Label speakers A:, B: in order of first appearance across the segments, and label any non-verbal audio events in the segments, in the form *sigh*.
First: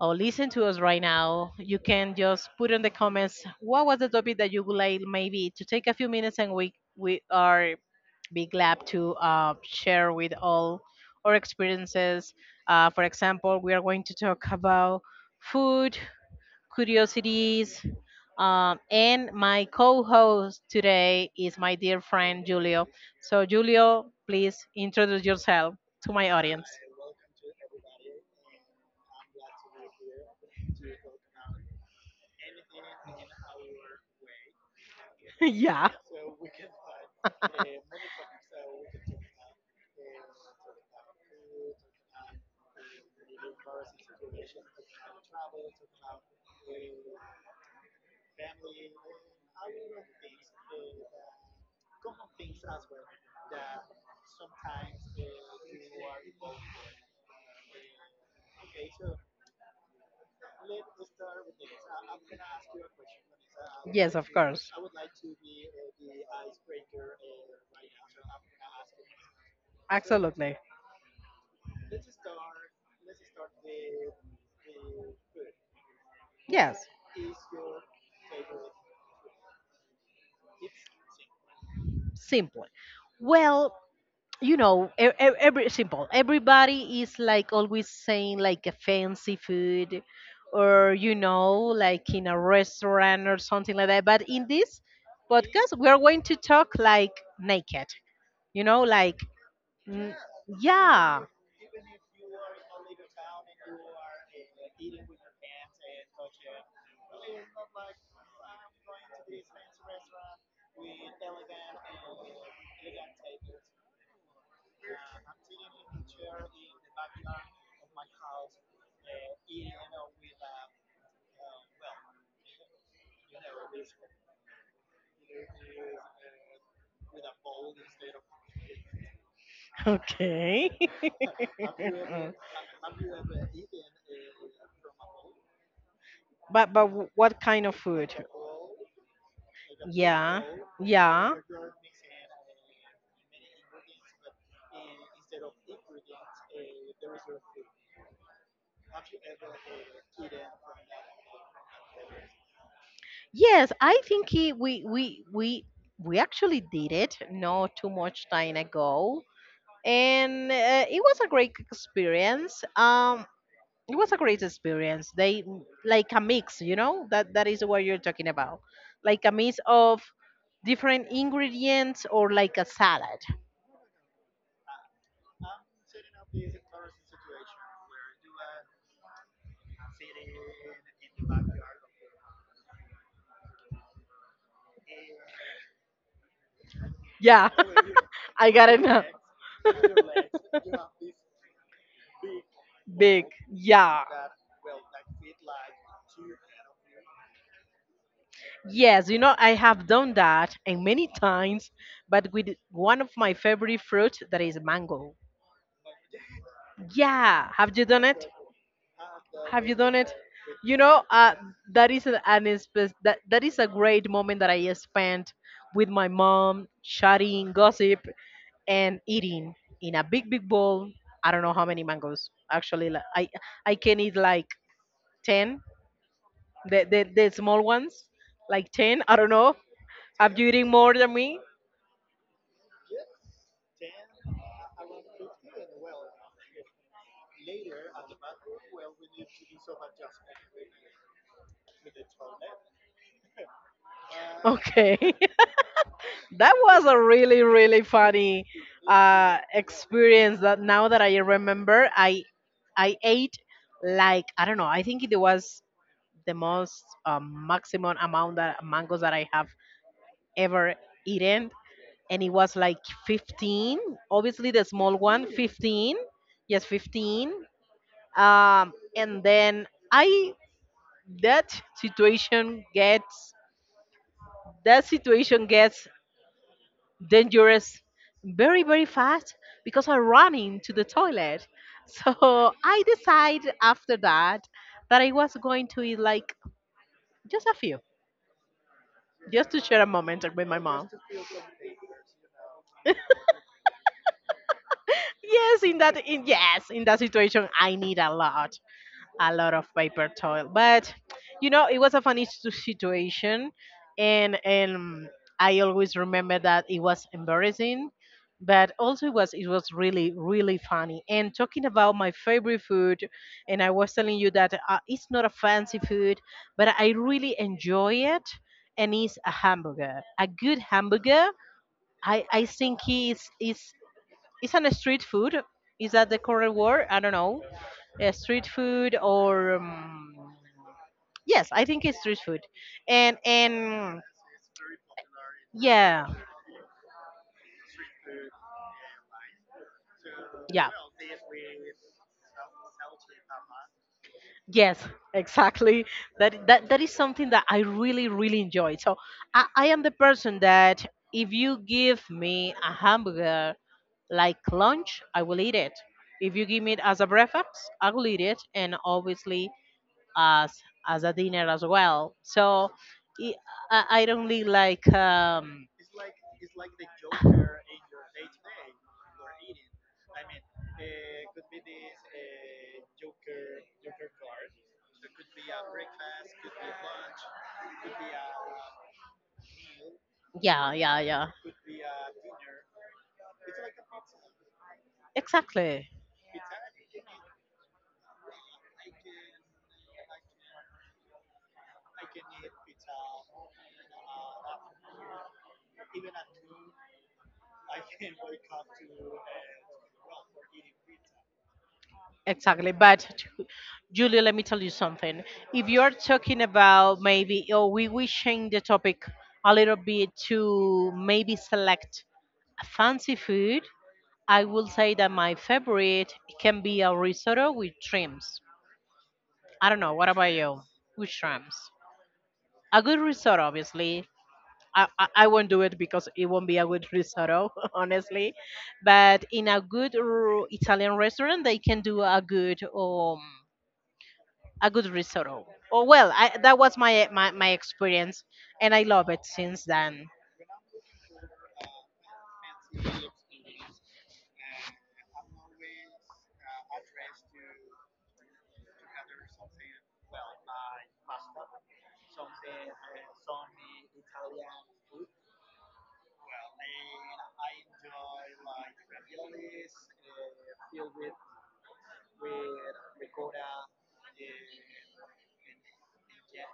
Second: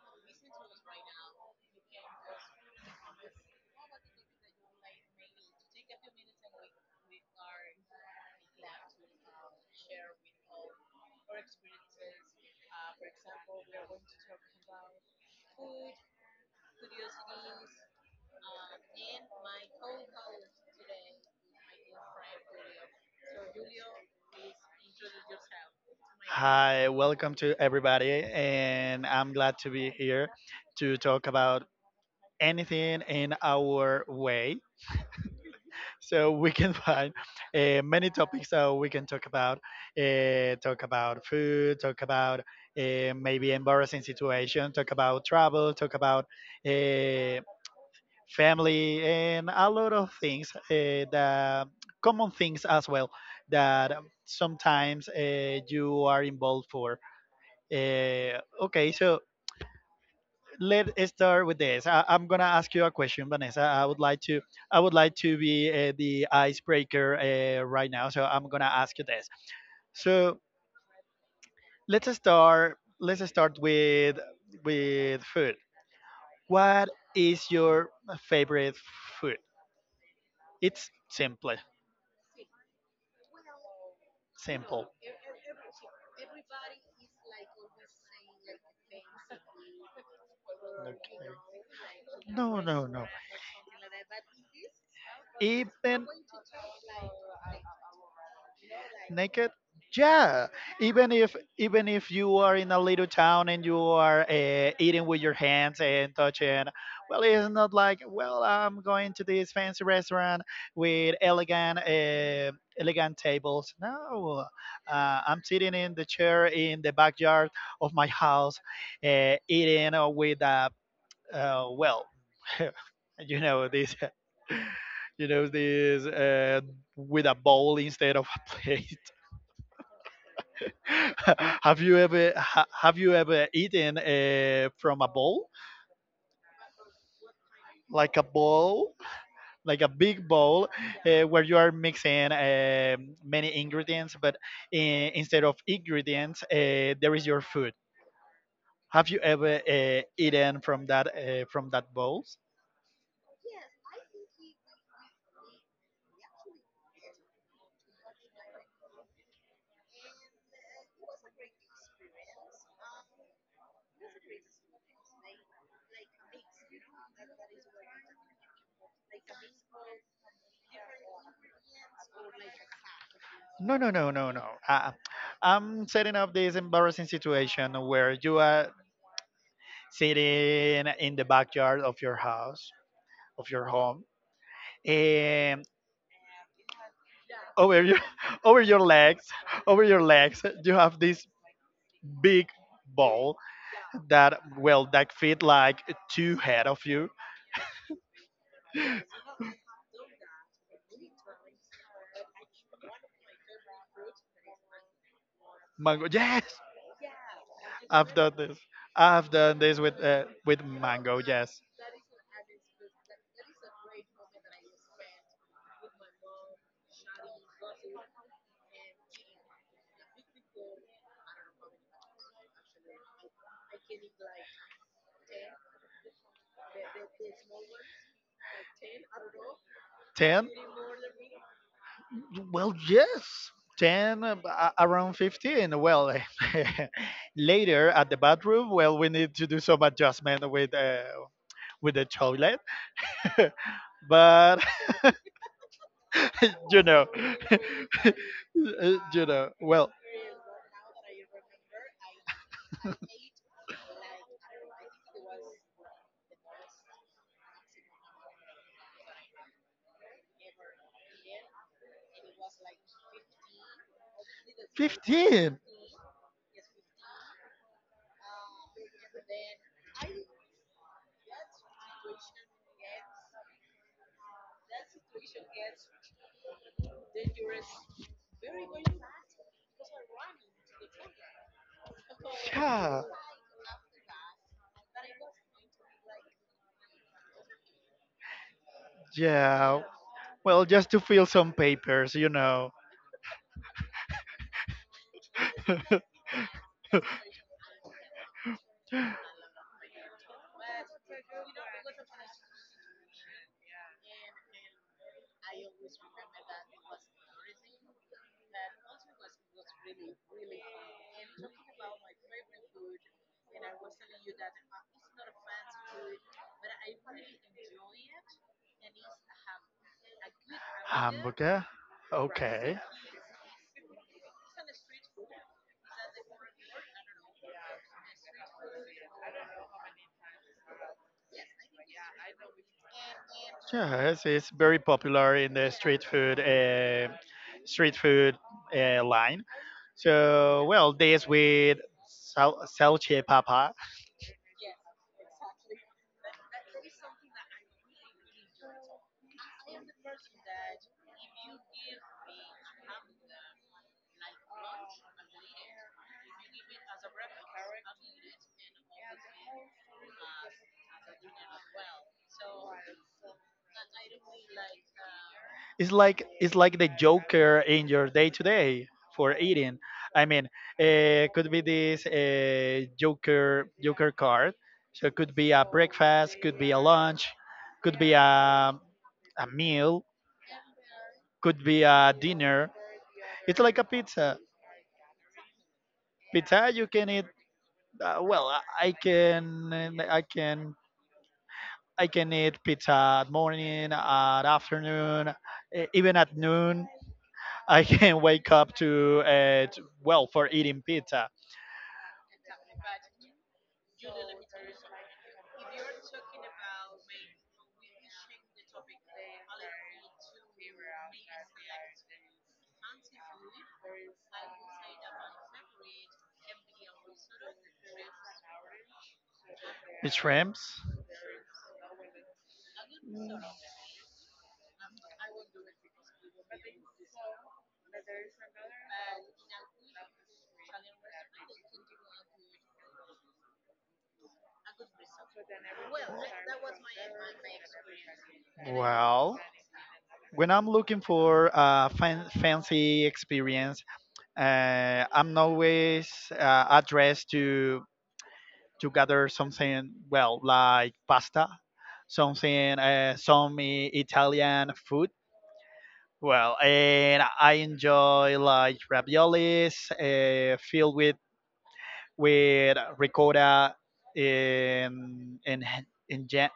A: or listen to us right now, you can just put in the comments what was the topic that you would like maybe to take a few minutes and we are be glad to share with all our experiences. For example, we are going to talk about food, curiosities, and my co-host today is my dear friend Julio. So, Julio, please introduce yourself to my audience.
B: Hi, welcome to everybody, and I'm glad to be here to talk about anything in our way.
A: *laughs* Yeah,
B: So we can *laughs* find many topics that we can talk about. Talk about food, talk about maybe embarrassing situation, talk about travel, talk about uh, family and a lot of things the common things as well that sometimes you are involved for okay so Let's start with this. I'm gonna ask you a question, Vanessa. I would like to be the icebreaker right now, so I'm gonna ask you this. So
A: absolutely.
B: let's start with food.
A: Yes.
B: What is your favorite food? It's simple.
A: Simple. Well,
B: Simple.
A: everybody is like always saying like a fancy food or you know like in a
B: No, no, no.
A: restaurant or something like that, but in this podcast we are
B: Even
A: going to talk like naked, you know, like
B: naked, yeah. even
A: yeah.
B: if even if you are in a little town and you are eating with your hands and touching. Well it's not like, well, I'm going to this fancy restaurant with elegant elegant tables. No, I'm sitting in the chair in the backyard of my house, eating with a uh, well *laughs* you know this, *laughs* you know this with a bowl instead of a *laughs* plate.
A: *laughs* Okay. *laughs*
B: *laughs* Have you ever have you ever eaten from a bowl?
A: But what kind of food?
B: Like a bowl, like a big bowl, where you are mixing many ingredients, but instead of ingredients, there is your food. Have you ever eaten from that, from that bowls?
A: Yes, I think we we actually did it not too much time ago, and it was a great experience. They like a mix, you know, that that is what you're talking about, like a mix of different ingredients or like a salad.
B: No, no, no, no, no. I'm setting up this embarrassing situation where you are sitting in the backyard of your house, of your home, and
A: Yeah,
B: over your *laughs*
A: I
B: over
A: got
B: your
A: it.
B: legs, over your legs, you have this big ball
A: Yeah.
B: that, well, that fit like two head of you.
A: Yes, you
B: *laughs*
A: know, I have done that and many times, but with one of my favorite fruit that is mango.
B: Mango, yes,
A: Yeah, have you done
B: I've
A: it?
B: done this. I've done this with
A: You know,
B: mango, yes.
A: that is an that, that is a great moment that I spent with my mom chatting gossip and eating in a big big bowl. I don't know how many mangoes actually, like, I can eat like 10, the the small ones, like 10, I don't know. Are you
B: 10.
A: eating more than me?
B: Well, yes, 10, around 15. Well, *laughs* later at the bathroom, well, we need to do some adjustment with the toilet. *laughs* but
A: Okay. *laughs* That
B: *laughs* you
A: was a
B: know
A: really
B: *laughs*
A: really
B: uh,
A: funny
B: you know well
A: experience that now that I remember, I
B: *laughs*
A: ate like I don't know, I think it was the most maximum amount that mangoes that I have ever eaten, and it was like 15. Obviously the small one,
B: 15.
A: 15. Yes, 15. And then I that situation gets that situation gets dangerous very very fast, because I run into the toilet. *laughs* So I
B: Yeah.
A: decide after that that I was going to eat like just a few, just to
B: Yeah.
A: share a moment with my
B: Well, just
A: mom.
B: to fill some papers, you know.
A: Yes, in
B: *laughs*
A: that in, yes, in that situation I need a lot of paper towel. But you know, it was a funny situation, and I always remember that it was embarrassing, but also it was really really funny. And talking about my favorite food, and I was telling you that it's not a fancy food, but I really enjoy it. And it's a hamburger, a good hamburger.
B: Hamburger.
A: I
B: Okay.
A: think it's is it's an street food. Is that the correct word? I don't know, street food or yes, I think it's street food. And
B: Yes, it's very popular in the
A: yeah,
B: street food line. So, well, this with salchipapa.
A: yes, exactly. That that is something that I really really enjoy. So I am the person that if you give me a hamburger like lunch, I will eat it. If you give me it as a breakfast, I will eat it, and obviously as as a dinner as well. So i, I don't really like um.
B: It's like the joker in your day to day for eating. I mean, could be this joker card, so it could be a breakfast, could be a lunch, could be a meal,
A: Yeah, yeah, yeah.
B: could be a dinner. It's like a pizza.
A: Exactly.
B: Pizza, you can eat. uh, well i I can i can I can eat pizza at morning, at afternoon, even at noon. I can wake up to, well, for eating pizza.
A: Exactly. But Julia, let me tell you something. If you're talking about maybe, oh, we change the topic a little bit to maybe select fancy food, I will say that my favorite can be a risotto with shrimps. I don't know. What about you?
B: Shrimps.
A: With shrimps. A good risotto, obviously. I won't do it because it won't be a good risotto, *laughs* honestly. But in a good Italian restaurant, they can do a good risotto. Oh well, I, that was my, my experience, and I love it
B: Well,
A: since then.
B: when I'm looking for a fancy experience, I'm always addressed to gather something, well, like pasta, something, Italian food. Well, and I enjoy like raviolis filled with ricotta and and, jam,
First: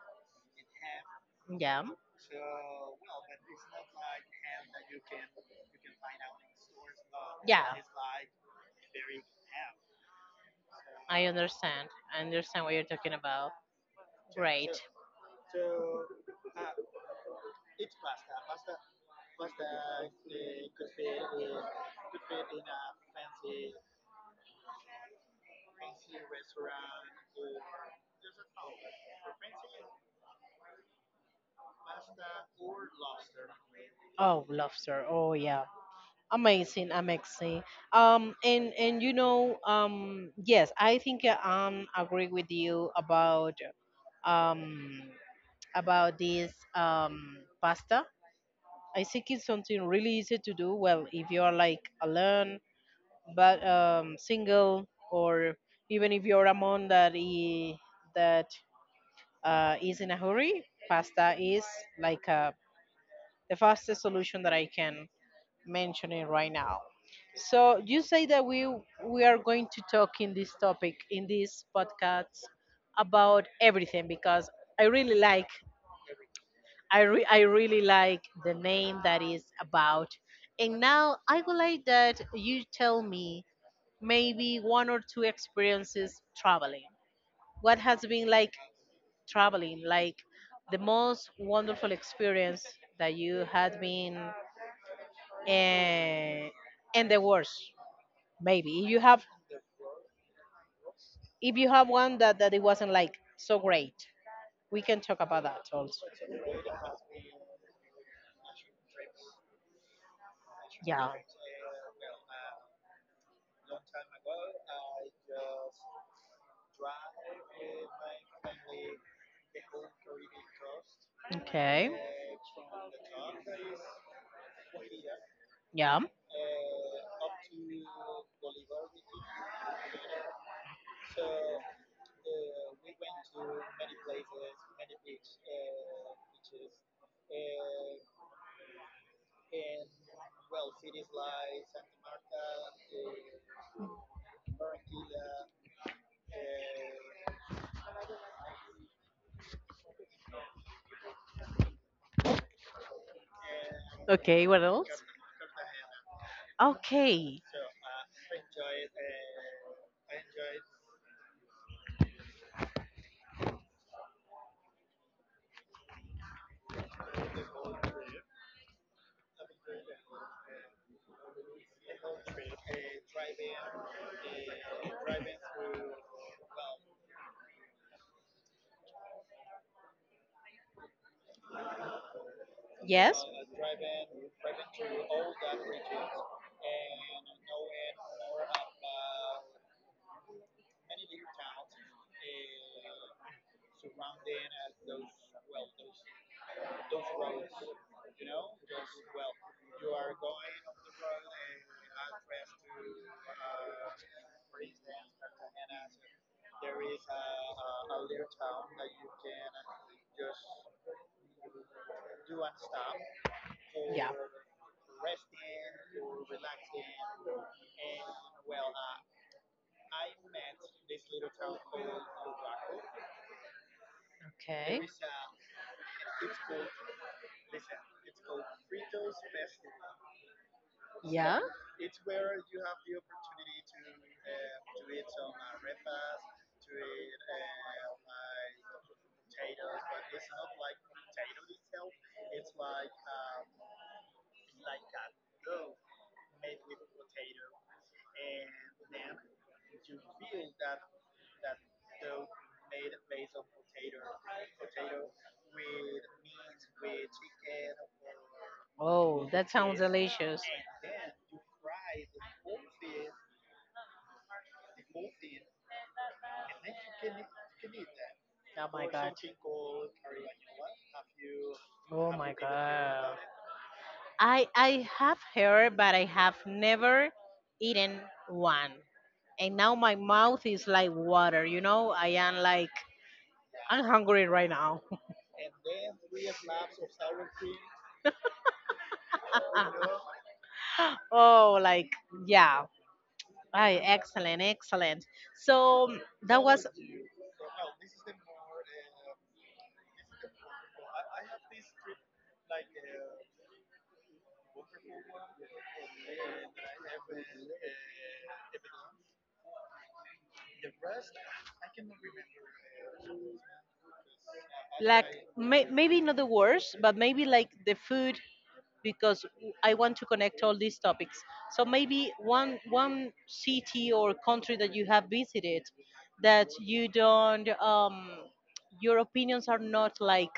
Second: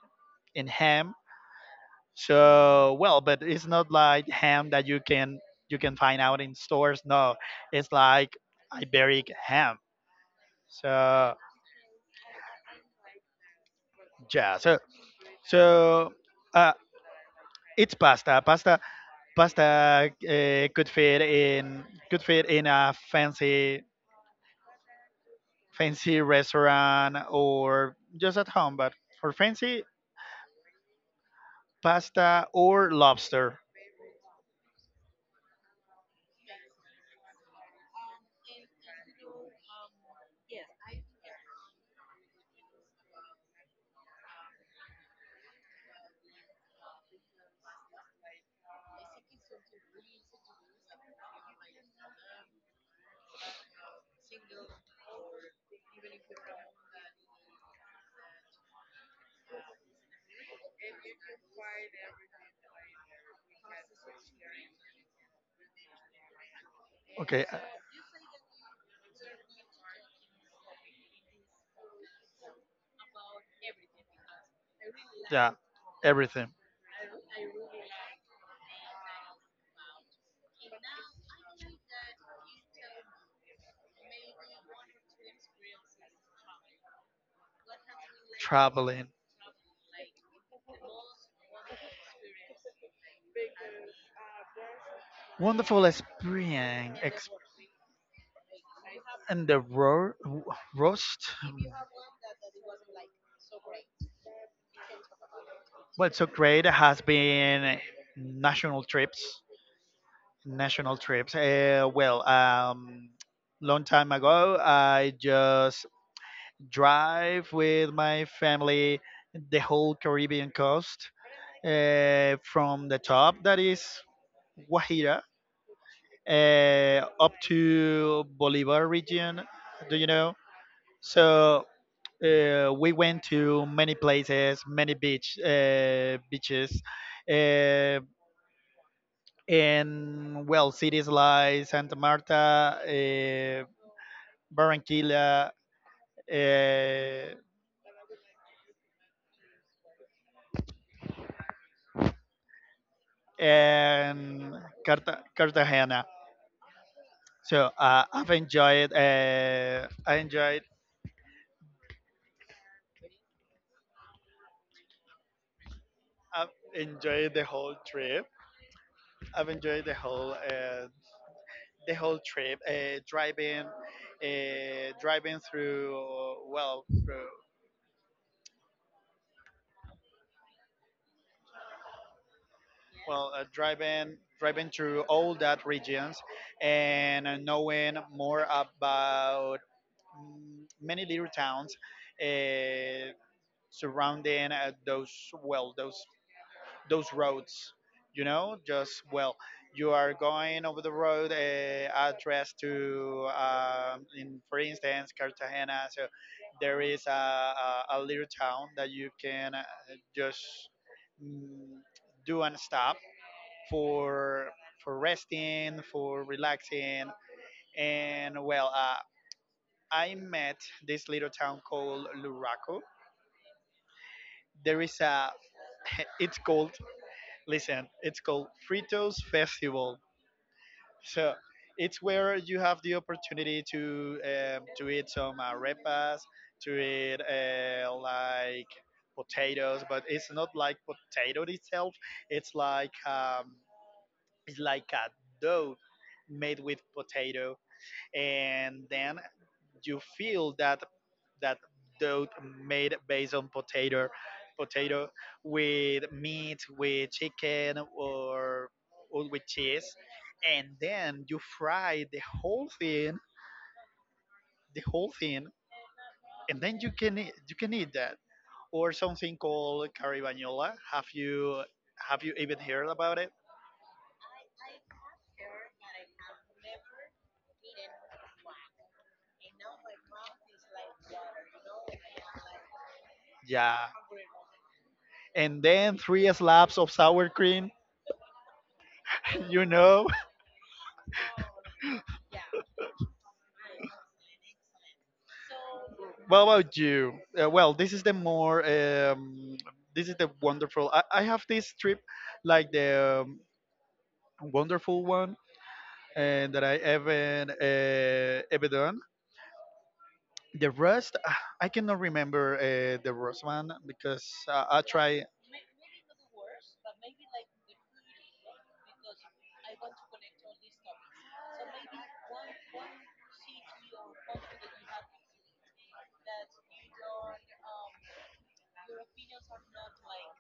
B: and ham.
A: Yeah,
B: So well, but it's not like ham that you can find out in stores. No, it's like Iberic ham.
A: I
B: So
A: understand. I understand what you're talking about.
B: yeah,
A: Right.
B: so so uh, it's Pasta could fit in, could fit in a fancy fancy restaurant or just at home, but for fancy, pasta or lobster.
A: Oh, lobster. Oh yeah, amazing, amazing. And you know, yes, I think I agree with you um about this pasta. I think it's something really easy to do. Well, if you are like alone but single, or even if you're a mom that is in a hurry, pasta is like the fastest solution that I can mention it right now.
B: Okay,
A: So you say that we are going to talk in this topic in this podcast about everything, because I really like
B: yeah, everything.
A: I really like the name that is about. And now I would like that you tell me maybe one or two experiences traveling. What has been like
B: Traveling.
A: traveling, like the most wonderful experience that you had been,
B: Wonderful
A: eh,
B: experience.
A: and the worst, maybe.
B: And the roast.
A: If you have one that that it wasn't like so great, we can talk about that also.
B: Well, so great has been national trips, national trips. Long time ago, I just drive with my family the whole Caribbean coast,
A: Okay.
B: from the top that is Guajira,
A: Yeah.
B: up to Bolivar region. Do you know? So we went to many places, many beach, beaches, uh, and, well, cities like Santa Marta, uh, Barranquilla, uh,
A: Okay,
B: and
A: what else?
B: Cartagena.
A: Okay.
B: So I've enjoyed. I enjoyed. I've enjoyed the whole trip. I've enjoyed the whole trip. Driving, uh, driving through, well, through,
A: Yeah.
B: well, driving through all that regions and knowing more about, many little towns uh, surrounding those, well, those roads. You know, just, well, you are going over the road, address to, in, for instance, Cartagena. So there is a little town that you can just mm, do and stop for for resting, for relaxing, and, well, I met this little town called Luraco.
A: Okay.
B: There is a *laughs* it's called, listen, it's called Fritos Festival. So
A: Yeah.
B: it's where you have the opportunity to eat some arepas, to eat like potatoes, but it's not like potato itself. It's like, it's like a dough made with potato, and then you feel that that dough made based on potato potato with meat, with chicken, or
A: Oh,
B: with
A: that's
B: cheese, and then you fry the whole thing, the whole thing, and then you can eat that
A: oh.
B: or something called caribañola. Have you,
A: Oh,
B: have you even heard about it?
A: I have heard, but I have never eaten one. And now my mouth is like water. You know, I am like I'm
B: Yeah,
A: hungry right now. *laughs*
B: and then three slabs of sour cream. *laughs* You know.
A: Oh, like yeah. I excellent, excellent. So
B: What about you? This is the more, this is the wonderful. I have this trip like the, wonderful one, and that I haven't ever done. The rest, ah, I cannot remember the rest one because I
A: that
B: try.
A: may, maybe not the worst, but maybe like the food, because w- I want to connect all these topics. So maybe one one city or country that you have visited that you don't your opinions are not like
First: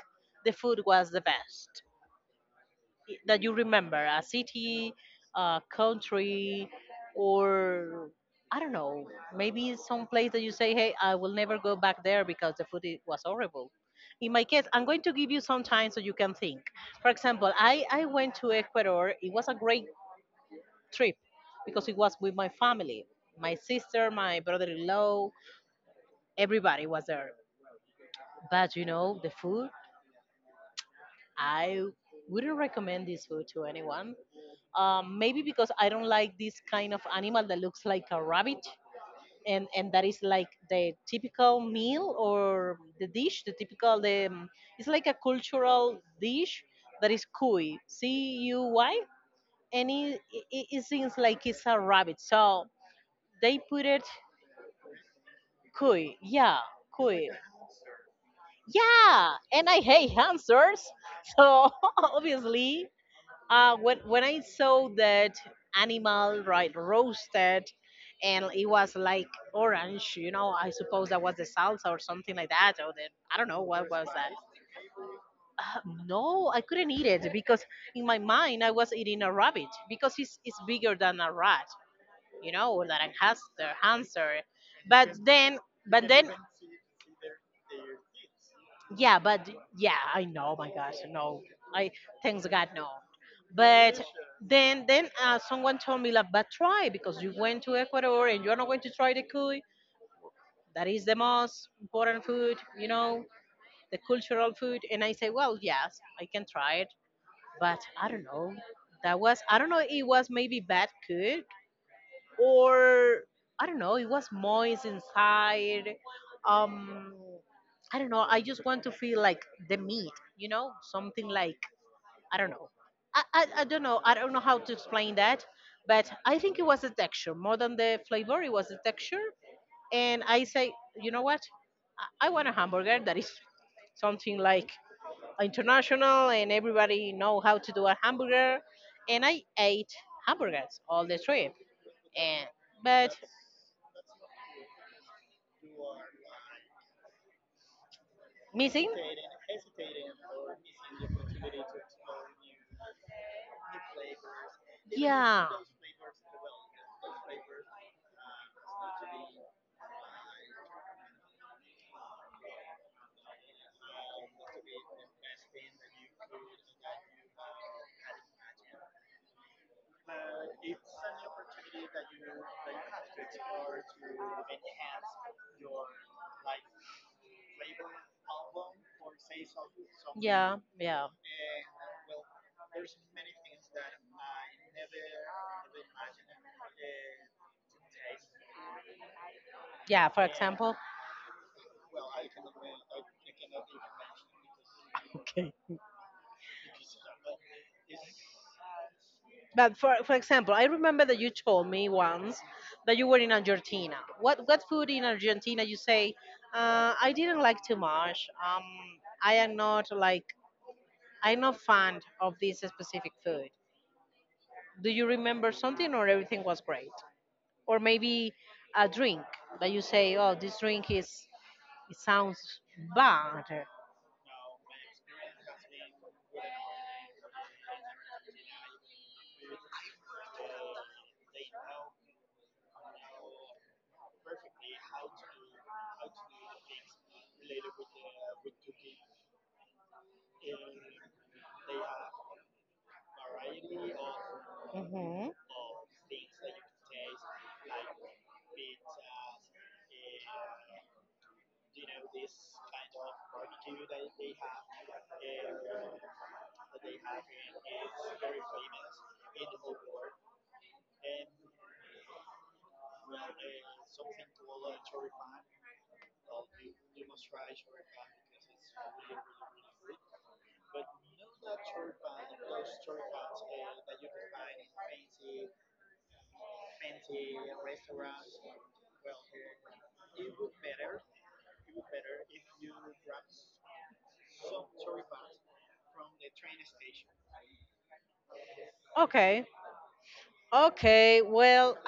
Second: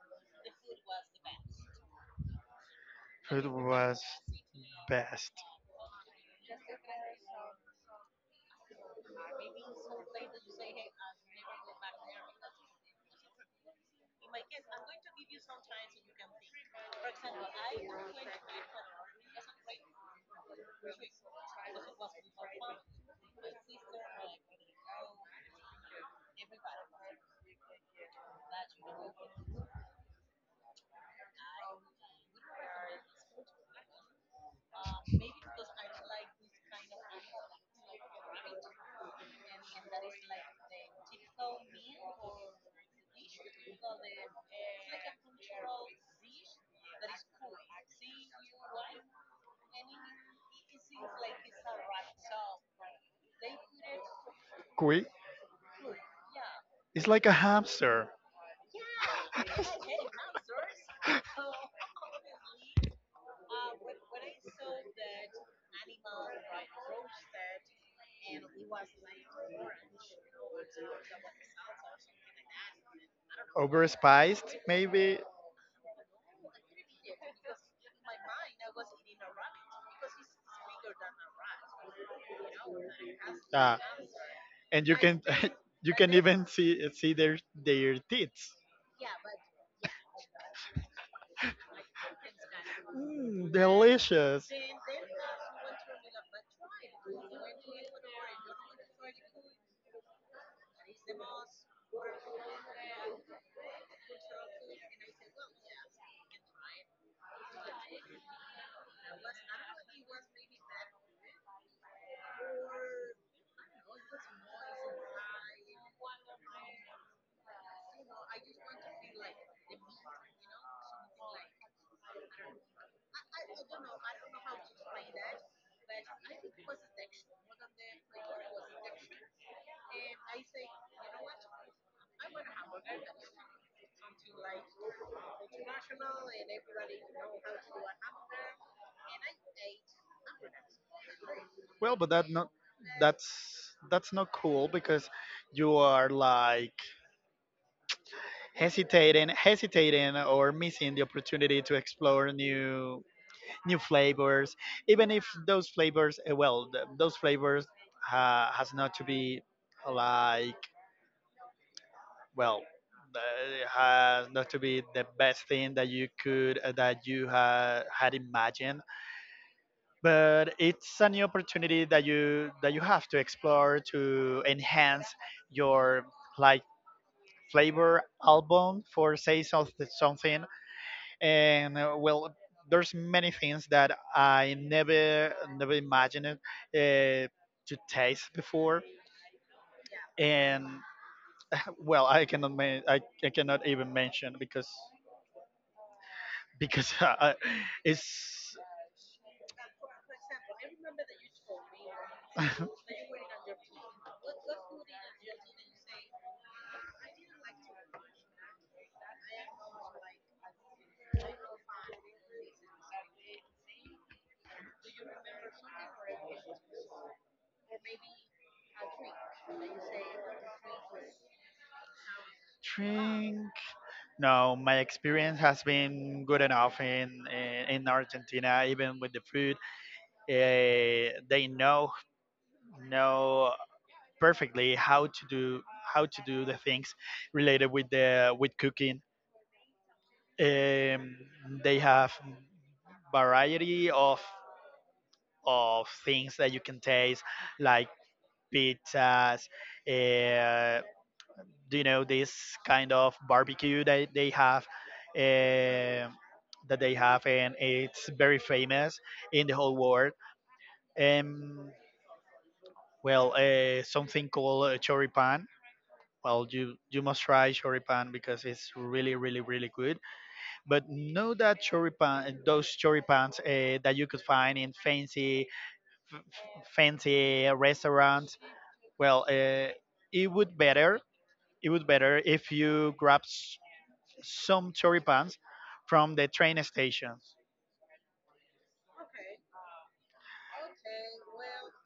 A: the food was the best, that
B: It
A: you remember
B: was
A: a city, a country, or I don't know, maybe some place that you say, hey, I will never go back there because the food was horrible. In my case, I'm going to give you some time so you can think. For example, I went to Ecuador. It was a great trip because it was with my family, my sister, my brother-in-law, everybody was
B: best.
A: there. But you know, the food, I wouldn't recommend this food to anyone. Maybe because I don't like this kind of animal that looks like a rabbit, and that is like the typical meal or the dish, the typical the it's like a cultural dish that is cuy, C U Y, and it seems like it's a rabbit, so they put it
B: Quick.
A: cuy, yeah,
B: It's like
A: cuy,
B: a hamster.
A: yeah, and I hate hamsters, so *laughs* obviously when I saw that animal right roasted, and it was like orange, you know, I suppose that was the salsa or something like that, or the I don't know what was that.
B: Overspiced, maybe.
A: Uh, no, I couldn't eat it because in my mind I was
B: In
A: eating
B: a
A: a
B: rabbit
A: rabbit, because
B: because
A: it's bigger than a rat, you know, or than a
B: it's bigger than
A: hamster,
B: a rat,
A: hamster.
B: you know, and it has two hands. And you I
A: But
B: can *laughs* think,
A: then,
B: you I
A: but
B: can think, even see, see their teeth. I
A: yeah, but yeah, I know. My gosh, no,
B: think
A: I
B: it's
A: thanks
B: kind
A: God, no.
B: of cool. Mm, then
A: But
B: delicious. then
A: Then,
B: then
A: then
B: that's
A: someone
B: what
A: told me,
B: you're
A: like, but try,
B: looking for. You
A: because
B: went
A: you
B: to
A: went to
B: Ecuador
A: Ecuador and
B: and
A: you're not going to
B: you're
A: try the cuy.
B: looking.
A: That
B: That is
A: is
B: the
A: the
B: most.
A: most important food, you know, the cultural food. And I say, well, yes, I can try it, but I don't know. That was, I don't know, it was maybe bad cooked or I don't know, it was moist inside. Um, I don't know. I just want to feel like the meat, you know, something like I don't know. I don't know. I don't know how to explain that, but I think it was the texture more than the flavor. It was the texture, and I say, you know what? I want a hamburger that is something like international, and everybody know how to do a hamburger. And I ate hamburgers all the trip,
B: Well, but that,
A: and
B: not
A: but
B: that's, that's not cool because you are like
A: missing,
B: hesitating, hesitating or missing the opportunity to explore new new flavors, even if
A: yeah,
B: those flavors, eh, well, those flavors ha has not to be like, well, eh, has not to be the best thing that you could, eh, that you ha had imagined. But it's a new opportunity that you, that you have to explore, to enhance your like flavor album, for say something something,
A: yeah,
B: and well, there's many things that I never never imagined to taste before,
A: yeah. For
B: and
A: well,
B: *laughs* well, I cannot even mention
A: *laughs*
B: because *laughs* it's
A: but for example, I remember that you told me once that you were in
B: *laughs*
A: Argentina. What food in Argentina you say? I didn't like too much. I am not like I'm not fond of this specific food. Do you remember something, or everything was great? Or maybe a drink that you say, oh, this drink is it sounds
B: Drink.
A: bad.
B: No, my experience has been good enough in, in Argentina, even with the food. They know perfectly how to do, how to do the things related with the with cooking. Um, they have variety of things that you can taste, like pizzas. Uh, do you know this kind of barbecue that they have? Um that they have, and it's very famous in the whole world. Um, something called choripan. Well, you must try choripan because it's really, really, really good. But know that choripan, those choripans that you could find in fancy, fancy restaurants. Well, it would better, it would better if you grab some choripans from the train stations.
A: Okay, okay, well,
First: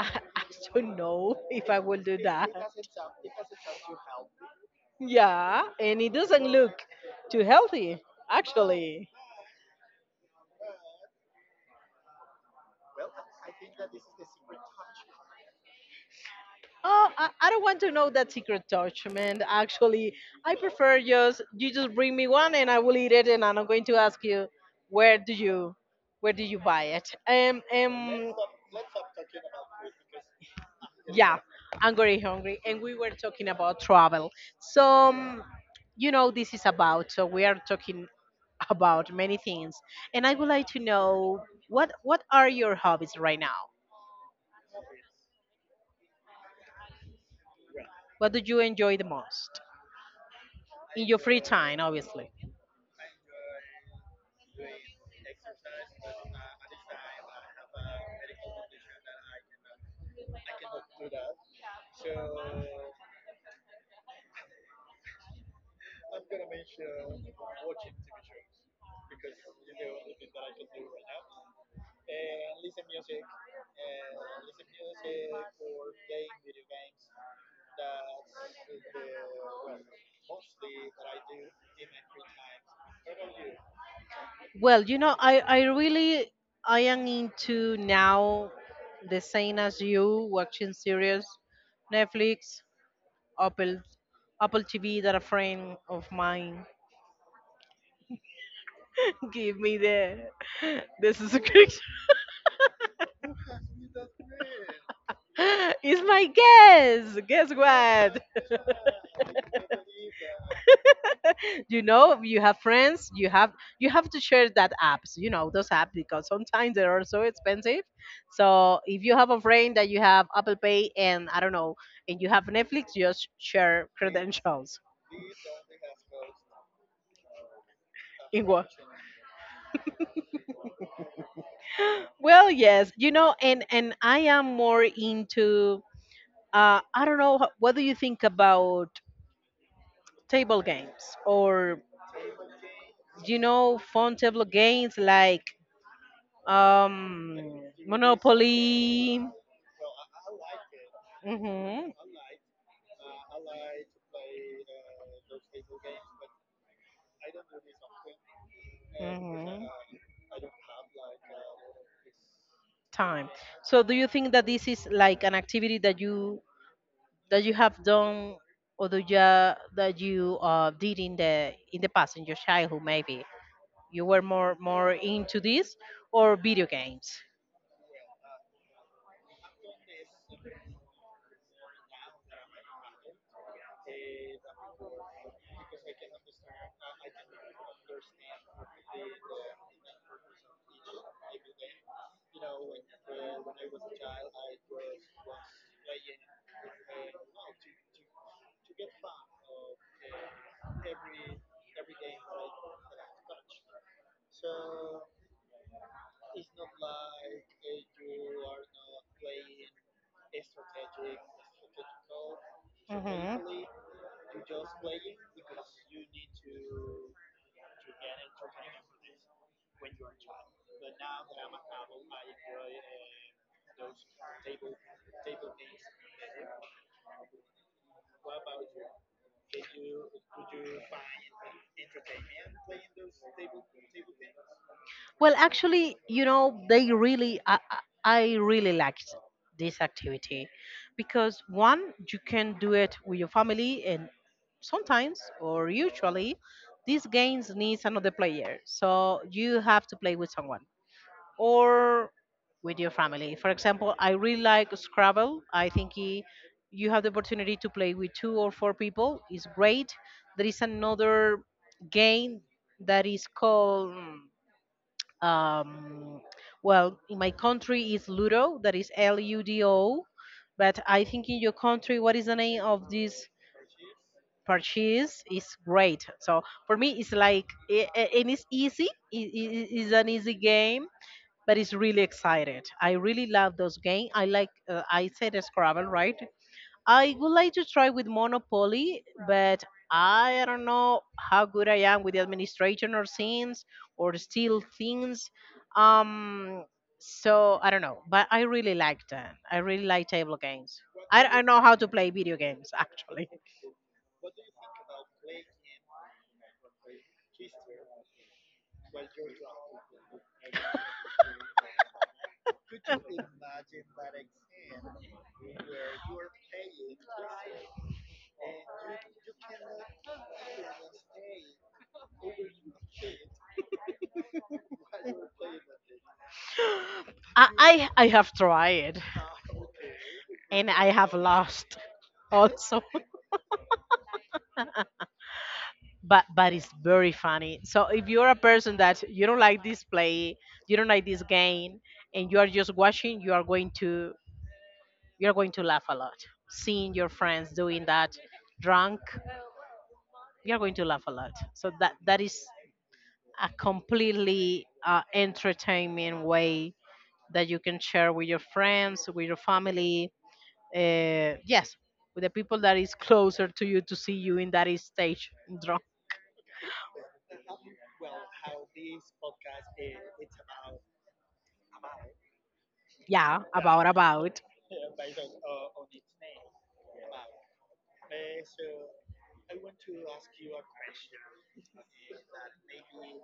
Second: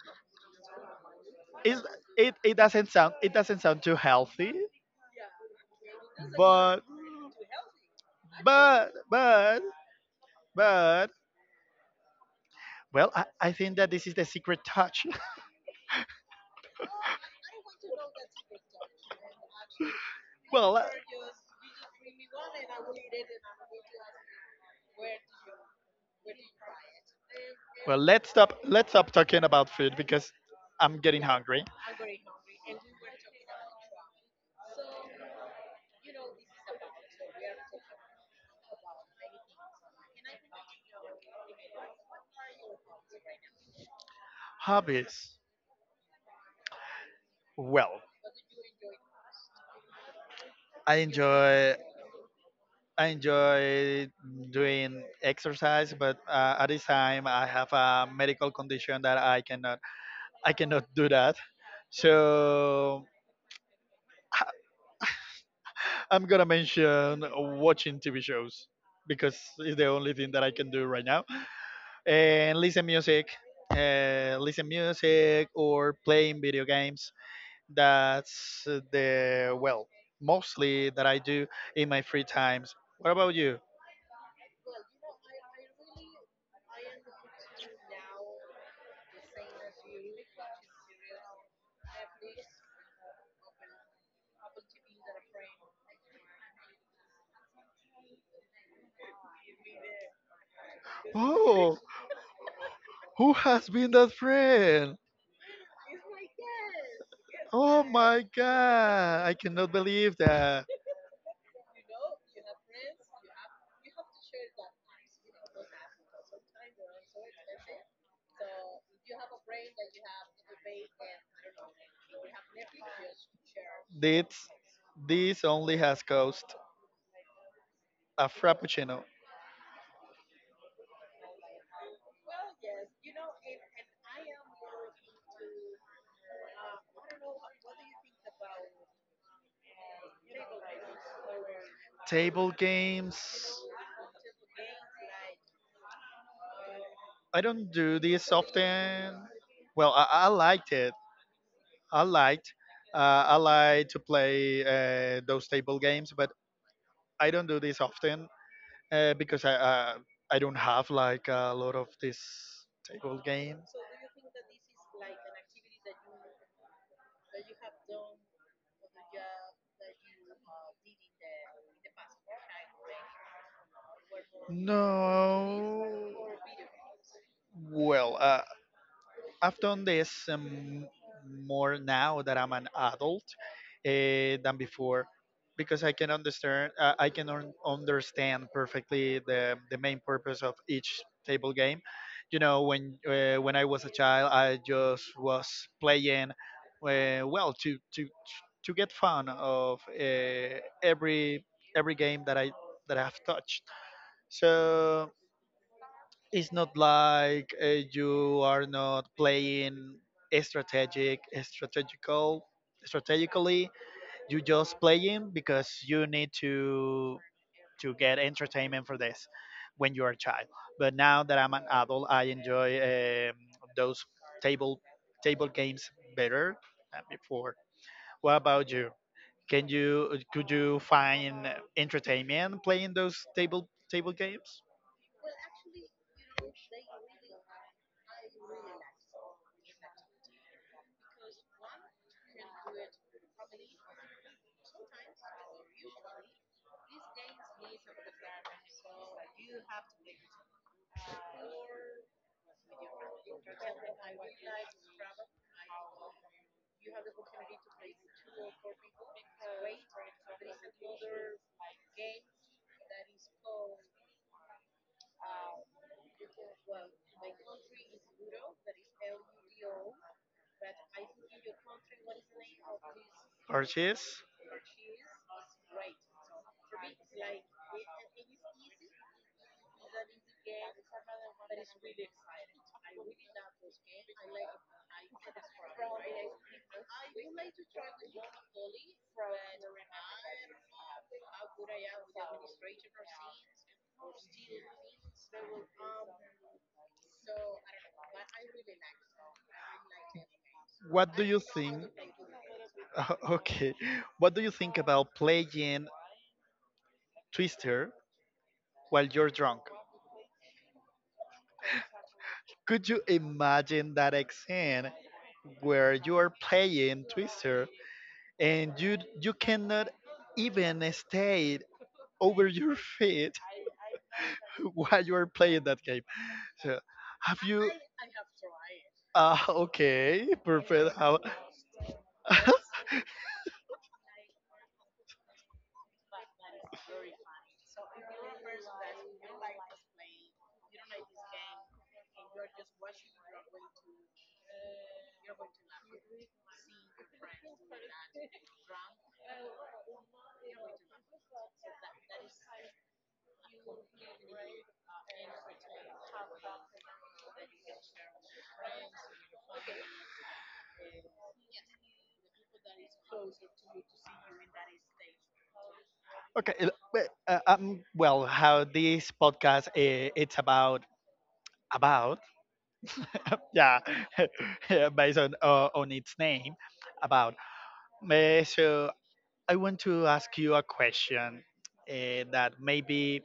A: *laughs*
B: Is it, it doesn't sound, it doesn't sound too healthy,
A: yeah, and it doesn't look
B: but
A: too
B: but
A: actually.
B: but but, well, I think that this is the secret touch.
A: Oh, I don't want to know that secret touch, man. Actually, I
B: Well, uh,
A: prefer just you just bring me one and I will eat it, and I'm not going to ask you where do you where do you buy it.
B: well, let's stop. Let's stop talking about food because I'm getting hungry.
A: I'm very hungry, and we were talking about travel. So, you know, this is about. So we are talking about many things, and I would like to know what are your hobbies right now?
B: Hobbies. Well,
A: What do you enjoy the most
B: I
A: in your free
B: enjoy.
A: time, obviously?
B: I enjoy doing exercise, but at this time I have a medical condition that I cannot. I cannot do that. So *laughs* I'm gonna mention watching TV shows because it's the only thing that I can do right now. And listen music, listen music, or playing video games. That's the, well, mostly that I do in my free times. What about you?
A: Well, you know, I really I am into now the same as you, watching series, Netflix, Apple Apple TV that a friend of mine *laughs* give me the
B: Oh,
A: subscription.
B: who has been that friend?
A: *laughs* It's my guess. Guess what?
B: Oh my god! I cannot believe that
A: You know, you have friends, you have to share that apps, those apps because sometimes they are so expensive. So if you have a friend that you have Apple Pay and I don't know, and you have Netflix, just share
B: this
A: credentials.
B: this only has cost a frappuccino.
A: Well, yes, you know, and I am more into I don't know what do you think about table games or
B: Table
A: you
B: games.
A: know phone table games like
B: I don't
A: um
B: do this
A: Monopoly,
B: often. Well, I liked it,
A: mhm,
B: I liked, I like to play those table games, but I don't do this often because I don't have like a lot of these table
A: time.
B: games.
A: So do you think that this is like an activity that you have done or do you, that you did in the past in your childhood maybe you were more into this
B: No.
A: or video games?
B: Well, I've done this, more now that I'm an adult than before because I can understand, understand perfectly the main purpose of each table game. You know, when I was a child, I just was playing uh, well to to to get fun of every game that I that I've touched. So it's not like, you are not playing strategic strategical strategically, you just playing because you need to get entertainment for this when you're a child, but now that I'm an adult, I enjoy, um, those table table games better than before. What about you? Can you, could you find entertainment playing those table table games,
A: Well, actually, you know, they really, I I really liked this activity because one, you can do it with your family, and sometimes or usually, these games needs another player, so you have to play with someone or with your family. For example, I really like Scrabble. You have the opportunity to play with two or four people. It's great. There is another game that is called um, well, in my country is Ludo, that is Ludo, but I think in your country, what is the name of this
B: or
A: purchase? Is great. So for me, it's like I- and it's easy. It's an easy game, but it's really excited. I really love those game. I like. I said Scrabble, right? I would like to try with Monopoly, but I don't know how good I am with the administration or scenes or steal things. Um, so I don't know, but I really like that. I really like table games.
B: what do you
A: I know how
B: think?
A: to play video games actually.
B: *laughs* Okay. What do you think about playing Twister while you're drunk? Could you imagine that scene where you are playing Twister and you cannot even stay over your feet *laughs* while you are playing that game? So, have you?
A: I have tried
B: Okay,
A: and I
B: perfect.
A: have
B: How,
A: lost also, *laughs*
B: *laughs*
A: but it's very funny. So if you're a person that you don't like this play, you don't like this game, and you are just watching, You're going to laugh a lot. Seeing your friends doing that drunk, you're going to laugh a lot. So that is a completely entertaining way that you can share with your friends, with your family. Yes, with the people that is closer to you to see you in that stage drunk.
B: okay, how this podcast it's about
A: Yeah,
B: *laughs* yeah,
A: about about.
B: *laughs* yeah, based on its name. About So, I want to ask you a question that maybe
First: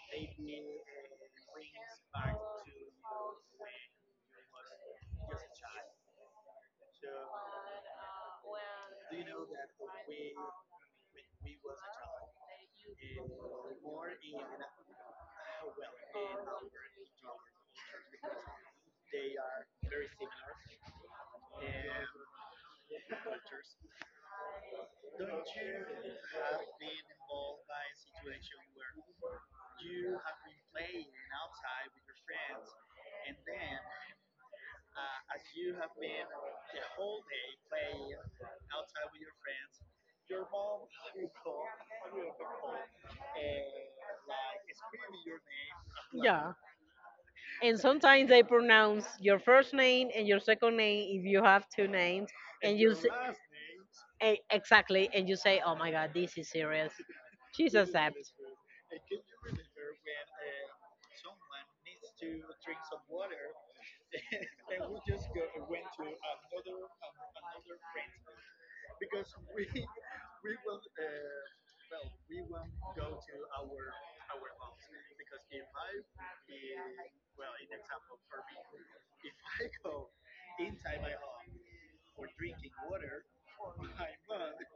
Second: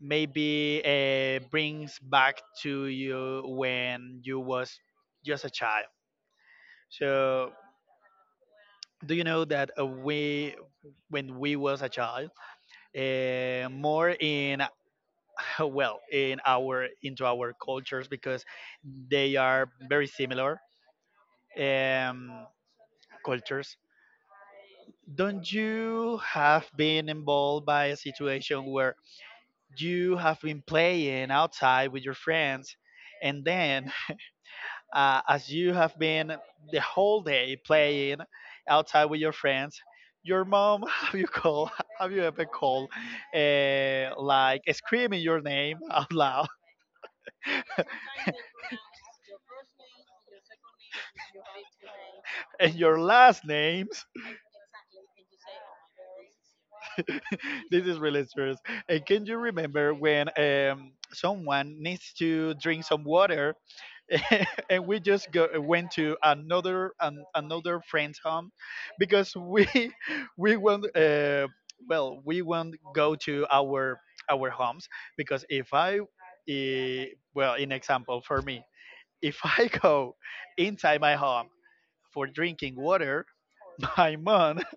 B: maybe uh, brings back to you when you was just a child. So, do you know that we when we was a child, more in *laughs* well in our cultures because they are very similar um, cultures, don't you have been involved by a situation where you have been playing outside with your friends and then as you have been the whole day playing outside with your friends, your mom *laughs* have you called *laughs* have you ever called like screaming your name out loud,
A: And sometimes they pronounce your first name and your second name if you have two names.
B: *laughs* and your last names,
A: Exactly. And you say, oh my God, this is serious.
B: *laughs* this is really serious. And can you remember when someone needs to drink some water *laughs* and we just go went to another friend's home because we *laughs* we won't uh, we won't go to our homes? Because if I eh, well, in example for me, if *laughs* I go inside my home for drinking water, *laughs* my mom, *laughs*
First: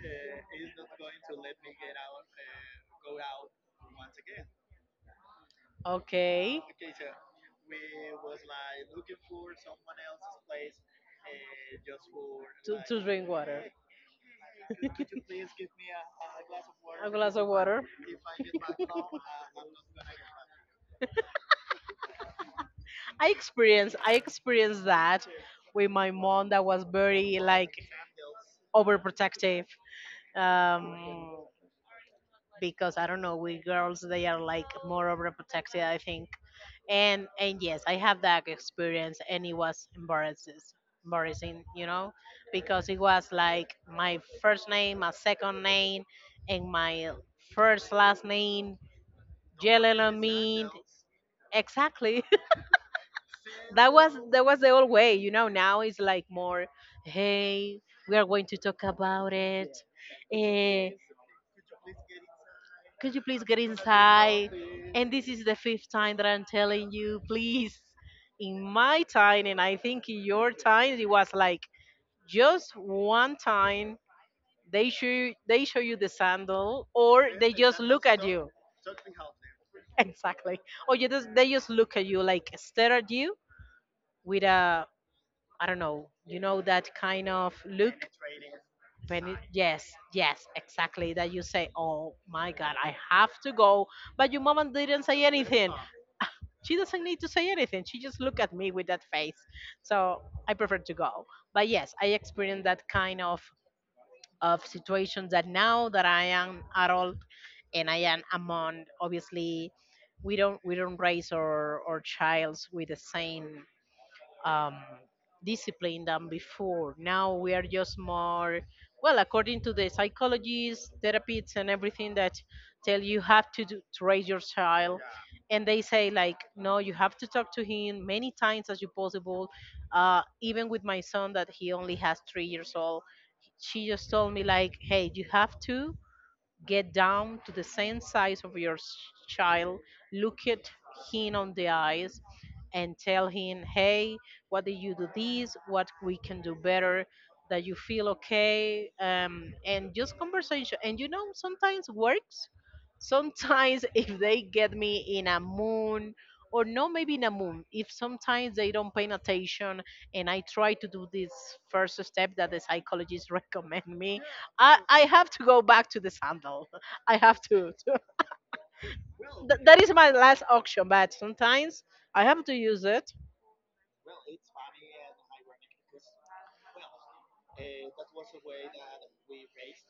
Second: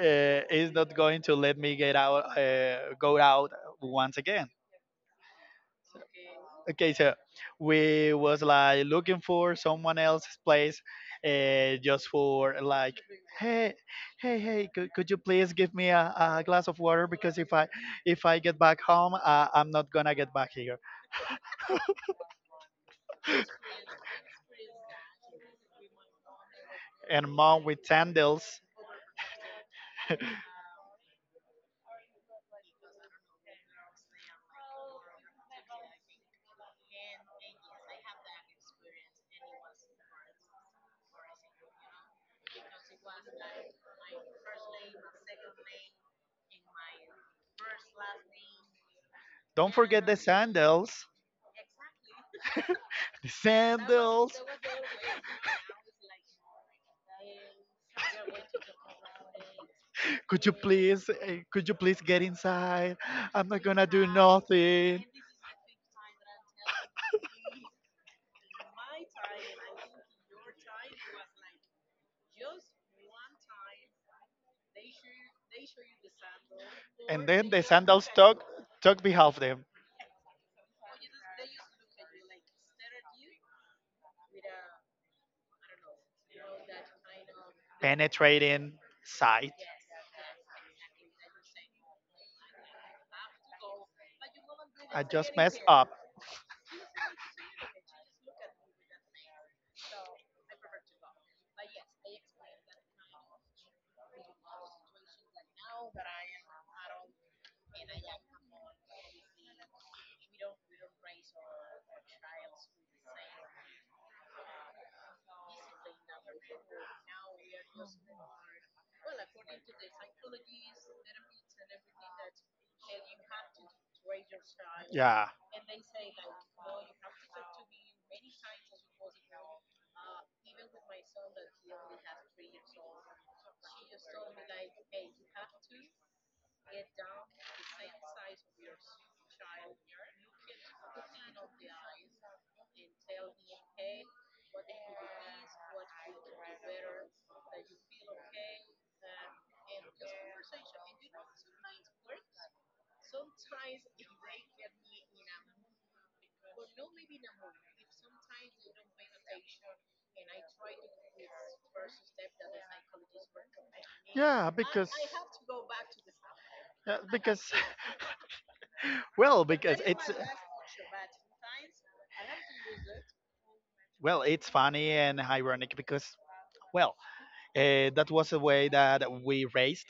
B: is not going to let me get out go out once again.
A: Okay.
B: Okay, so we was like looking for someone else's place, just for like, hey, hey, hey, could you please give me a glass of water? Because if I
A: Water.
B: if I get back home, I'm not gonna get back here.
A: I experienced that with my mom that was
B: And
A: very
B: mom
A: like
B: with sandals.
A: overprotective. Um because I don't know, with girls they are like more overprotective, I think. And yes, I have that experience and it was embarrassing, you know, because it was like my first name, my second name and my first last name
B: Don't
A: yelling
B: forget the
A: on.
B: sandals.
A: Exactly.
B: The
A: That was
B: sandals.
A: that was
B: *laughs*
A: the old way. You know, now it's like more, hey, we are going to talk about it.
B: Could you
A: Eh,
B: please, could you please get inside?
A: could you please
B: I'm
A: get
B: not
A: in?
B: gonna do nothing.
A: And this is the fifth time that I'm telling you, please. In my time, and I think in your time, it was like just one time they show you the sandal,
B: And
A: or
B: then the sandals took
A: *laughs*
B: took behalf them,
A: exactly, or you just they just look at you like stare at you with a, I don't know, you know, that kind of look.
B: penetrating
A: But
B: sight.
A: yes, yes, exactly. That you say, oh my God, I have to go. But your mom didn't
B: I
A: say
B: just messed
A: anything.
B: up.
A: She doesn't need to say anything. She just looked at me with that face. So I prefer to go. But yes, I experienced that kind of situation that now that I am adult and I am among, obviously, we don't raise our childs with the same um, disciplined than before. Now we are just more, well, according to the psychologists, therapists, and everything that tell you have to, do, to raise your child,
B: Yeah,
A: and they say like, no, you have to talk to him many times as you possible. Even with my son that he only has 3 years old, she just told me like, hey, you have to get down to the same size of your child, look at him on the eyes, and tell him, hey, what did you do this? What we can do better? That you feel okay? And just conversation. And you know, sometimes works. Sometimes *laughs* if they get me in a moon, or no, maybe in a moon, if sometimes they don't pay attention and I try to do this first step that the psychologist *laughs* recommend me,
B: yeah, because
A: I have to go back to the sandal.
B: yeah,
A: *laughs* I have
B: because
A: to.
B: *laughs* well,
A: *laughs*
B: because
A: That is
B: it's
A: my last auction, but sometimes I have to use it.
B: well, it's funny and ironic because well, that was a way that we raised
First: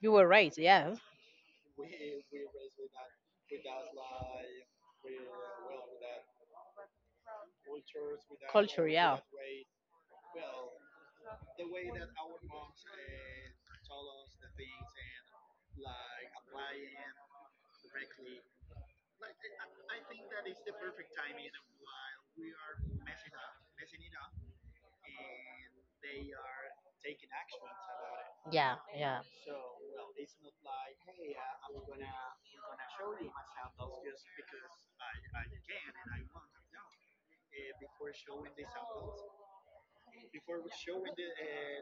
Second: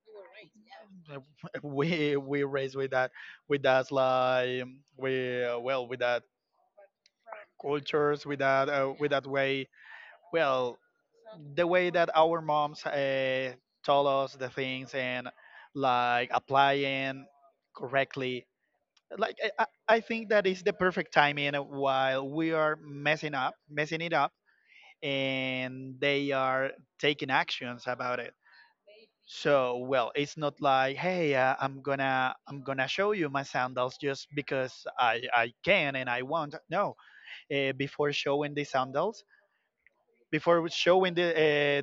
A: You were right. Yeah.
B: *laughs* we raised with that, with that like, we well, with that cultures, with that, with that way, well, the way that our moms, told us the things, and like applying correctly, like I think that is the perfect timing while we are messing it up and they are taking actions about it.
A: Yeah. Yeah.
B: So, well, it's not like, hey, I'm gonna show you my sandals just because I can and I want. No, before showing the sandals, before showing the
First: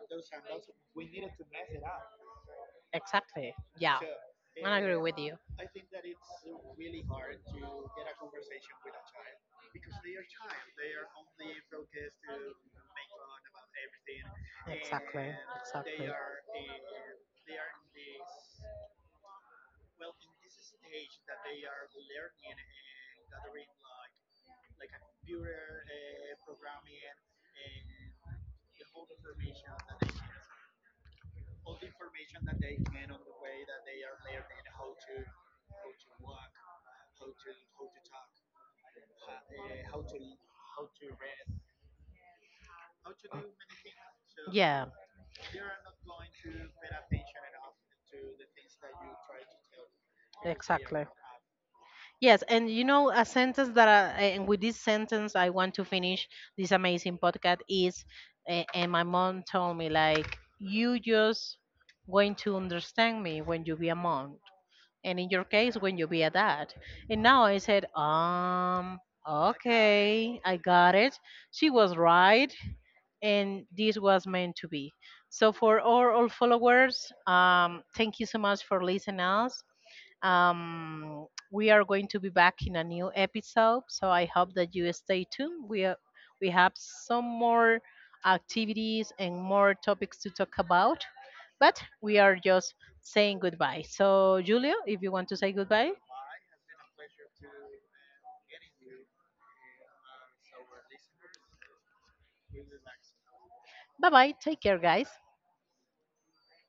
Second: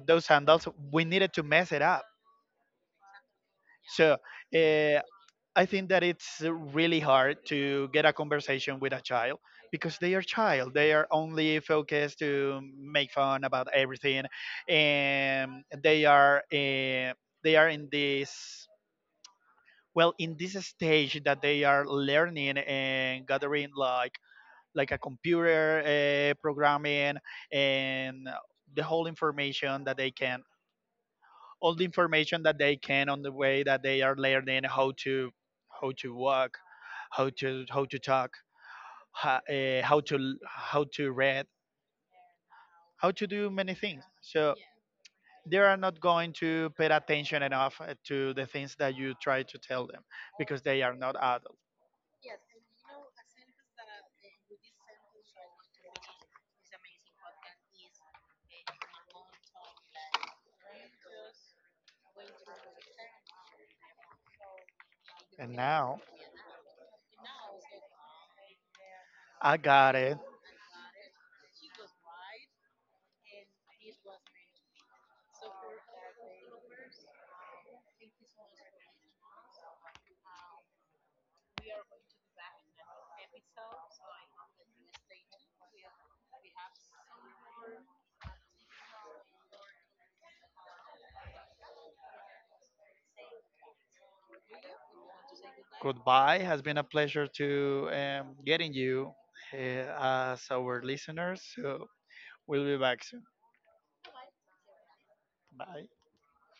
B: those sandals, we needed to mess it up.
A: Exactly. Yeah.
B: So, uh,
A: With you.
B: I think that it's really hard to get a conversation with a child because they are child. They are only focused to make fun about everything, and they are in this. Well, in this stage that they are learning and gathering like a computer programming, and the whole information that they can all the information that they can, on the way that they are learning how to, how to walk, how to talk, how, uh, how to how to read, how to do many things. So
A: Yeah.
B: they are not going to pay attention enough to the things that you try to tell them because they are not adults.
A: Yes. And you know, a sentence that, I, and with this sentence, I want to finish this amazing podcast is, and my mom told me, like, you just going to understand me when you be a mom, and in your
B: And
A: case when
B: now
A: you be a dad. And now I said,
B: I got it.
A: okay, I got it. She was right, and this was meant to be. So for all followers, thank you so much for listening us. um we are going to be back in a new episode, so I hope that you stay tuned. We have some more activities and more topics to talk about, but we are just saying goodbye. So, Julio, if you want to say goodbye,
B: Goodbye. Has been a pleasure to getting you uh, as our listeners. So we'll be back soon.
A: bye bye. Take care, guys.
B: Bye.